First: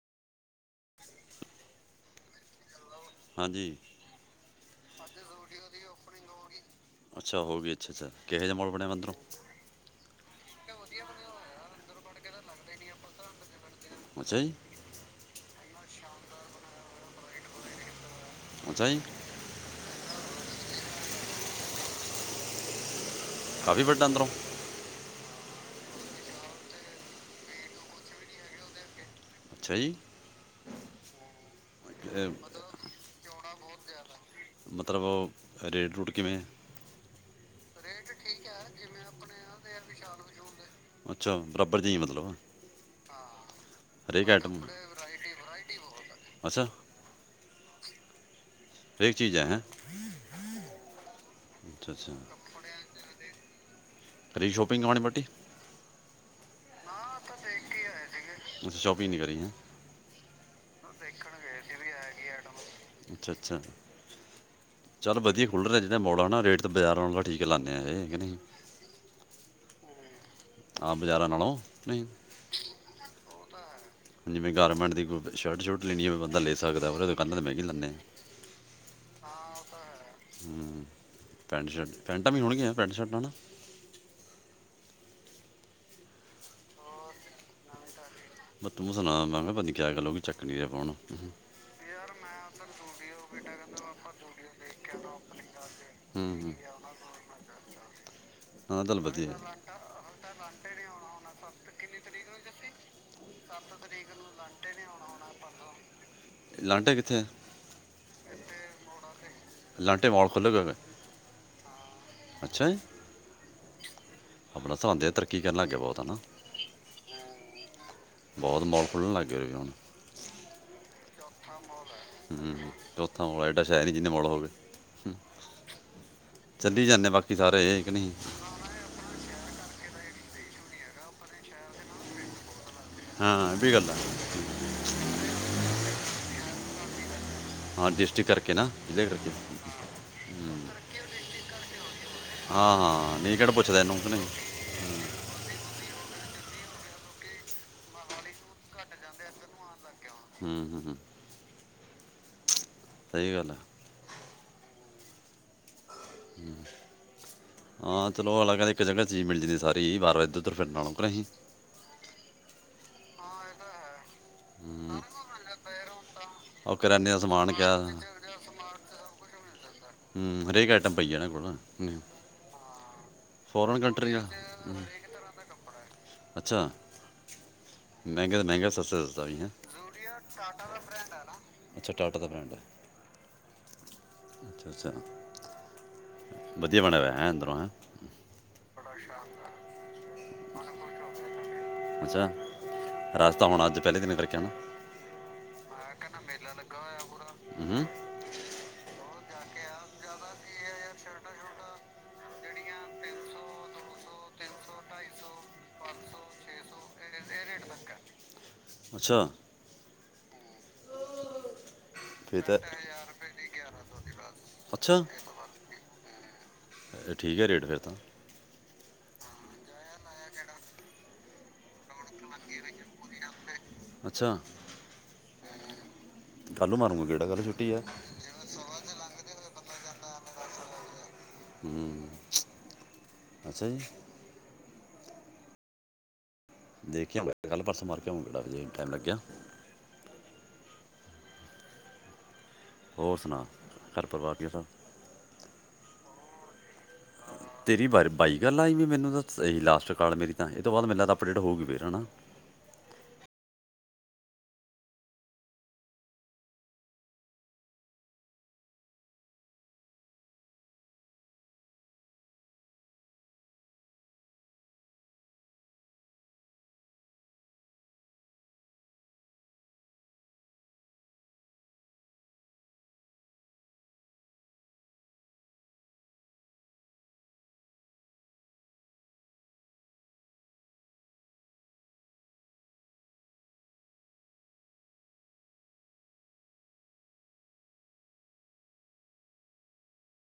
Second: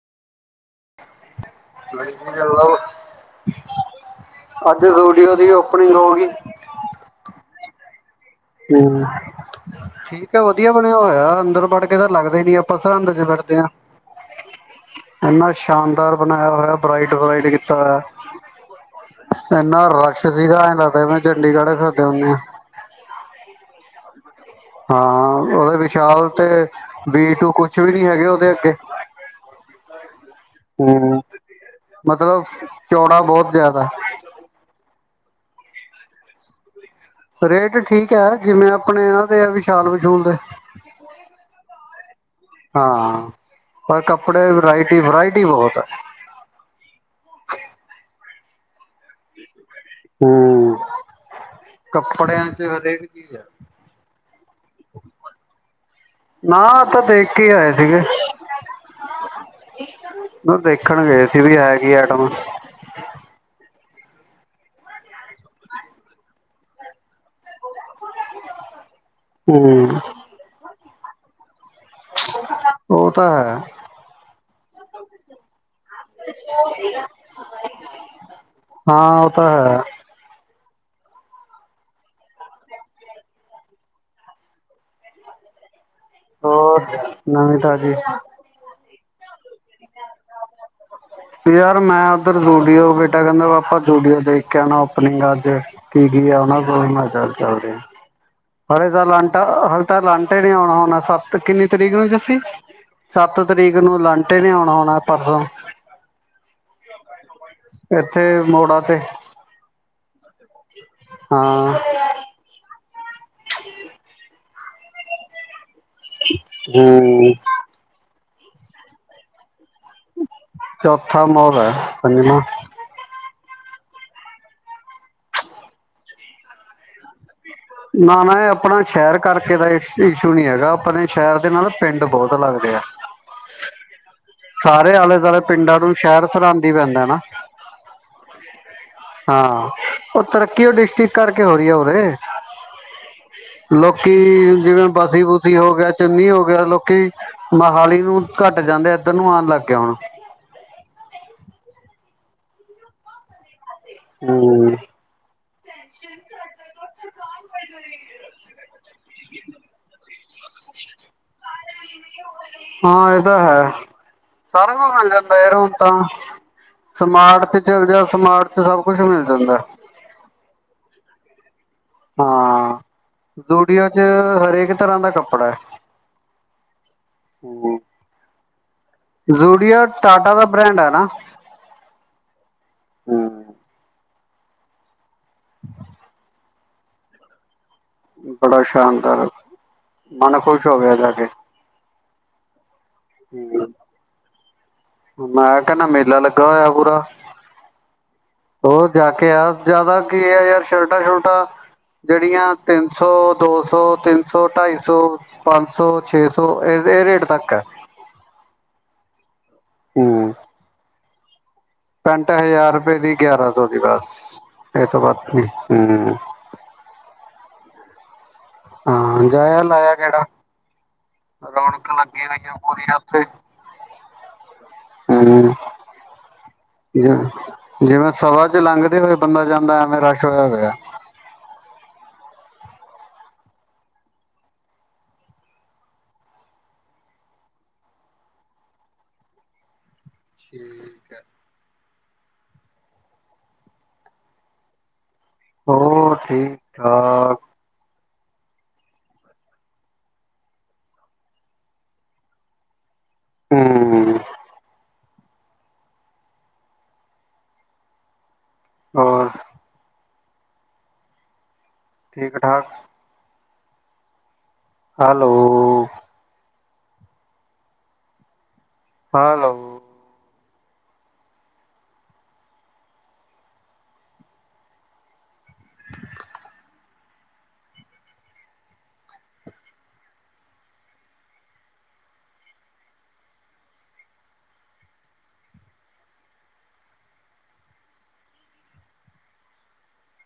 ਲਜੀ ਹਾਂਜੀ। ਹਾਂ ਜਿਸ ਸੂਡੀਓ ਦੀ ਓਪਨਿੰਗ ਹੋ ਗਈ। ਅੱਛਾ [unintelligible] ਬਣਿਆ ਵਾ ਹੂੰ, ਅੰਦਰੋਂ ਠੀਕ। ਵਧੀਆ ਬਣਿਆ ਹੋਇਆ ਅੰਦਰ ਬੜ ਕੇ ਤਾਂ ਲੱਗਦਾ ਹੀ ਨੀ ਆਪਾਂ ਸਰਹੰਦ ਚ ਵਣਦੇ ਹਾਂ। ਅੱਛਾ ਜੀ। ਇੰਨਾ ਸ਼ਾਨਦਾਰ ਬਣਾਇਆ ਹੋਇਆ, ਬਰਾਈਟ -ਬਰਾਈਟ ਕੀਤਾ ਹੋਇਆ। ਅੱਛਾ ਜੀ ਇਨਾ ਰ ਸਤਿ ਸ਼੍ਰੀ ਅਕਾਲ, ਲੱਗਦਾ ਮੈਂ ਚੰਡੀਗੜ੍ਹ ਖਾਦੇ ਹੁੰਦੇ ਆਾਂ। [unintelligible] ਕਾਫ਼ੀ ਵੱਡਾ ਅੰਦਰੋਂ। ਹਾਂ, ਉਹਦੇ ਵਿਸ਼ਾਲ ਤੇ ਵੀ ਟੂ ਕੁਛ ਵੀ ਨੀ ਹੈਗੇ ਉਹਦੇ ਅੱਗੇ। ਅੱਛਾ ਜੀ। ਹੂੰ, ਇਹ ਮਤਲਬ ਚੌੜਾ ਬਹੁਤ ਜ਼ਿਆਦਾ ਮਤਲਬ, ਰੇਡ-ਰੂਟ ਕਿਵੇਂ? ਰੇਟ ਠੀਕ ਹੈ ਜਿਵੇਂ ਆਪਣੇ ਇਹਨਾਂ ਦੇ ਆ ਵਿਸ਼ਾਲ- ਵਿਸ਼ੂਲ ਦੇ। ਅੱਛਾ, ਬਰਾਬਰ ਜੇ ਹੀ ਮਤਲਬ। ਹਾਂ। ਪਰ ਹਰੇਕ ਕੱਪੜੇ ਆਈਟਮ ਵਰਾਇਟੀ -ਵਰਾਇਟੀ ਬਹੁਤ ਹੈ। ਹਰੇਕ ਚੀਜ਼ ਹੈ ਹੈਂਨਾ। ਹੂੰ, ਅੱਛਾ ਅੱਛਾ ਕੱਪੜਿਆਂ ਚ ਹਰੇਕ ਚੀਜ਼ ਆ। ਕਰੀ ਸ਼ੋਪਿੰਗ ਕਮਾਣੀ ਪੱਟੀ ਨਾ, ਤਾਂ ਦੇਖ ਕੇ ਹੀ ਆਏ ਸੀਗੇ। ਸ਼ੋਪਿੰਗ ਨਹੀਂ ਕਰੀ ਹੈ। ਉਹ ਦੇਖਣ ਗਏ ਸੀ ਵੀ ਹੈ ਕਿ ਆਈਟਮ। ਅੱਛਾ-ਅੱਛਾ ਚੱਲ ਵਧੀਆ, ਖੁੱਲ੍ਹ ਰਿਹਾ ਜਿਹੜਾ ਮਾੜਾ ਹੈ ਨਾ ਰੇਟ ਤਾਂ ਬਾਜ਼ਾਰ ਵਾਲੋ ਠੀਕ ਹੈ ਲਾਉਂਦੇ ਹਾਂ ਇਹ ਹੈਗੇ ਨਹੀਂ। ਹੂੰ-ਹੂੰ। ਹਾਂ ਬਜ਼ਾਰਾ ਨਾਲੋਂ ਨਹੀਂ [unintelligible] ਉਹ ਤਾ ਹੈ। ਜਿਵੇਂ ਗਾਰਮੈਂਟ ਦੀ ਕੋ ਸ਼ਰਟ- ਸੂਰਟ। ਆ ਹਾਂ ਉਹ ਤਾਂ ਹੈ। ਹੂੰ ਪੈਂਟ -ਸ਼ਰਟ, ਪੈਂਟਾਂ ਵੀ ਹੋਣਗੀ ਪੈਂਟ- ਸ਼ਰਟਾਂ ਨਾ ਹੋਰ ਨਵੀਂ -ਤਾਜ਼ੀ ਪਰ ਤੂੰ ਸੁਣਾ ਮੈਂ ਕਿਹਾ - [unintelligible] ਯਾਰ ਮੈਂ ਉਧਰ ਜੂਡੀਓ ਬੇਟਾ ਕਹਿੰਦੇ ਆਪਾ ਜੂਡੀਓ ਦੇਖ ਕੇ ਓਪਨਿੰਗ ਅੱਜ। ਕੀ -ਕੀ ਆ ਹੂੰ ਉਹਨਾ ਤੋਂ ਵੀ ਮਜ਼ਾ ਚੱਲ ਰਿ ਹਾਂ ਹਰੇ ਚੱਲ ਤਾਂ ਵਧੀਆ ਲਾਂਟਾ ਹ ਤਾਂ ਲੰਟੇ ਨੀ ਆਉਣਾ ਹੋਣਾ ਸੱਟ ਕਿੰਨੀ ਤਰੀਕ ਨੂੰ ਜੱਸੀ, ਸੱਤ ਤਰੀਕ ਨੂੰ ਲੰਟੇ ਨੀ ਆਉਣਾ ਹੋਣਾ ਆਪਾਂ ਕੋਲੇ ਲਾਂਟੇ ਕਿੱਥੇ ਹੈ? ਇੱਥੇ ਮੋੜਾ ਤੇ ਲਾਂਟੇ ਮੋਲ। ਖੋੱਲੇ ਗਾ। ਹਾਂ ਅੱਛਾ ਜੀ, ਆਪਣਾ ਸਹਾਦੇ ਤਰੱਕੀ ਕਰਨਾ। ਹਮ ਬਹੁਤ ਮੋਲ ਖੁੱਲਣ ਲੱਗਗੇ ਰਹੇ ਵੀ ਹੁਣ ਹਮ ਮੋਲ ਹੈ। ਪੰਜਵਾਂ ਹਮ, ਚੌਥਾ ਵਾਇਟ ਸ਼ਾਇਰ ਨ ਨਹੀਂ ਜਿੰਨੇ ਮੜ ਹੋਵੇ ਚੱਲੀ ਜਾਂਦੇ ਬਾਕੀ ਸਾਰੇ ਇੱਕ ਨਹੀਂ ਨਾ- ਨਾ ਇਹ ਆਪਣਾ ਸ਼ਹਿਰ ਕਰਕੇ ਦਾ ਇਸ਼ੂ ਨੀ ਹੈਗਾ। ਆਪਣੇ ਸ਼ਹਿਰ ਦੇ ਨਾਲ ਪਿੰਡ ਬਹੁਤ ਲੱਗਦੇ ਆ। ਹਾਂ, ਇਹ ਵੀ ਗੱਲਾਂ ਸਾਰੇ ਆਲੇ ਦੁਆਲੇ ਪਿੰਡਾਂ ਨੂੰ ਸ਼ਹਿਰ ਸਰਉਂਦੀ ਪੈਂਦਾ ਨਾ। ਡਿਸਟ੍ਰਿਕਟ ਕਰਕੇ ਨਾ ਜ਼ਿਲ੍ਹੇ ਕਰਕੇ ਹਾਂ। ਉਹ ਤਰੱਕੀ ਉਹ ਡਿਸਟ੍ਰਿਕ ਕਰਕੇ ਹੋ ਰਹੀ ਹੋਵੇ। ਹਾਂ ਹਾਂ ਨਹੀਂ ਕਿਹੜਾ ਪੁੱਛਦਾ ਇਹਨੂੰ ਕਿ ਲੋਕੀ ਨਹੀਂ ਜਿਵੇਂ ਬਾਸੀ- ਬੂਸੀ ਹੋ ਗਿਆ ਚੰ ਨ ਹੋ ਗਿਆ। ਲੋਕੀ, ਮੋਹਾਲੀ ਨੂੰ ਘੱਟ ਜਾਂਦੇ ਇੱਧਰ ਨੂੰ ਆਉਣ ਲੱਗ ਗਿਆ ਹੁਣ ਹੂੰ ਹੂੰ ਹੂੰ ਸਹੀ ਗੱਲ ਆ। ਹਮ ਹਾਂ ਚਲੋ, ਅਲੱਗ ਅ ਇੱਕ ਜਗ੍ਹਾ ਚੀਜ਼ ਮਿਲ ਜਾਂਦੀ ਸਾਰੀ ਵਾਰ- ਵਾਰ, ਇੱਧਰ- ਉੱਧਰ ਫਿਰਨਾ ਨਕਰ ਅਸੀਂ ਹਾਂ, ਇਹਦਾ ਹੈ। ਸਾਰਾ ਮਿਲ ਜਾਂਦਾ ਯਰੋ ਤਾਂ ਉਹ ਕਰਿਆਨੇ ਦਾ ਸਮਾਟ ਸਮਾਨ ਚ ਕਿਆ ਚੱਲ ਜਾ, ਸਮਾਟ ਚ ਸਬ ਕੁਛ ਮਿਲ ਜਾਂਦਾ। ਬ੍ਹ ਹਾਂ। ਜੂਡੀਓ ਚ ਕੰਟਰੀ ਆ ਹਰੇਕ ਹੂੰ। ਤਰ੍ਹਾਂ ਦਾ ਕੱਪੜਾ ਹੈ। ਹ ਮੰਹਗਾ- ਸਸਤਾ ਬ੍ਰੈਂਡ ਹੈ ਨਾ। ਅੱਛਾ। ਟਾਟਾ ਦਾ ਬ੍ਰੈਂਡ ਹੈ। ਹੂੰ, ਅੱਛਾ -ਅੱਛਾ। [unintelligible] ਵਧੀਆ ਬਣੇਿਆ ਵ ਹੈਂ, ਅੰਦਰੋਂ ਹੈ। ਬੜਾ ਸ਼ਾਨਦਾਰ ਮਨ ਖੁਸ਼ ਹੋ ਗਿਆ ਜਾ ਕੇ। ਅੱਛਾ, ਰਸਤਾ ਹੁਣ ਹੂੰ, ਅੱਜ ਪਹਿਲੇ ਦਿਨ ਕਰਕੇ ਆ ਨਾ। ਮੈਂ ਕਹਿੰਦਾ ਮੇਲਾ ਲੱਗਾ ਹੋਇਆ ਪੂਰਾ ਹੂੰ ਹੋਰ ਜਾ ਕੇ। ਕਿਹਾ ਜ਼ਿਆਦਾ ਕੀ ਹੈ ਯਾਰ ਸ਼ਰਟਾਂ-ਸ਼ੁਰਟਾਂ ਜਿਹੜੀਆਂ ਤਿੰਨ ਸੌ, ਦੋ ਸੌ, ਤਿੰਨ ਸੌ, ਢਾਈ ਸੌ, ਪੰਜ ਸੌ, ਛੇ ਸੌ, ਇਹ ਇਹ ਰੇਟ ਤੱਕ ਹੈ। ਛ ਹਮ ਪੈਂਟ ਫਿਰ ਤਾਂ ਹਜ਼ਾਰ ਰੁਪਏ ਦੀ, ਗਿਆਰਾਂ ਸੌ ਦੀ ਬਸ ਇਹ ਤੋਂ ਅੱਛਾ ਬਾਧ ਹਮ। ਇਹ ਠੀਕ ਹੈ ਰੇਟ ਫਿਰ ਤਾਂ ਹਾਂ, ਜਾਇਆ ਲਾਇਆ ਕਿਹੜਾ ਰੌਣਕ ਲੱਗੀ ਹੋਈਆਂ ਪੂਰੀਆਂ ਉੱਥੇ। ਅੱਛਾ। ਹਮ ਕੱਲ੍ਹ ਨੂੰ ਮਾਰੂੰਗਾ ਕਿਹੜਾ ਕੱਲ੍ਹ ਛੁੱਟੀ ਆ ਜਵੇ ਜਿਵੇਂ ਸਭਾ ਚ ਲੰਘਦੇ ਹੋਏ ਬੰਦਾ ਜਾਂਦਾ ਮੈਂ ਰਸ਼ ਹੋਇਆ- ਹੋਇਆ। ਅੱਛਾ ਜੀ। ਦੇਖ ਕੇ ਆ ਕੱਲ ਪਰਸੋਂ ਮਾਰ ਕੇ ਆਊ ਕਿਹੜਾ ਵਜੇ ਟਾਈਮ ਲੱਗਿਆ। ਠੀਕ ਹੈ। ਹੋਰ ਸੁਣਾ, ਘਰ ਪਰਿਵਾਰ ਕਿੱਦਾਂ? ਹੋ ਠੀਕ ਆ। ਤੇਰੀ ਬ ਬਾਈ ਗੱਲ ਆਈ ਵੀ ਮੈਨੂੰ ਤਾਂ ਇਹੀ ਲਾਸਟ ਕਾਲ ਮੇਰੀ ਤਾਂ ਇਹ ਤੋਂ ਬਾਅਦ ਮੈਨੂੰ ਲਗਦਾ ਅਪਡੇਟ ਹੋ ਗਈ ਫਿਰ ਹੈ ਨਾ। ਹਮ ਹੋਰ ਠੀਕ-ਠਾਕ। ਹੈਲੋ। ਹਾਂਲੋ।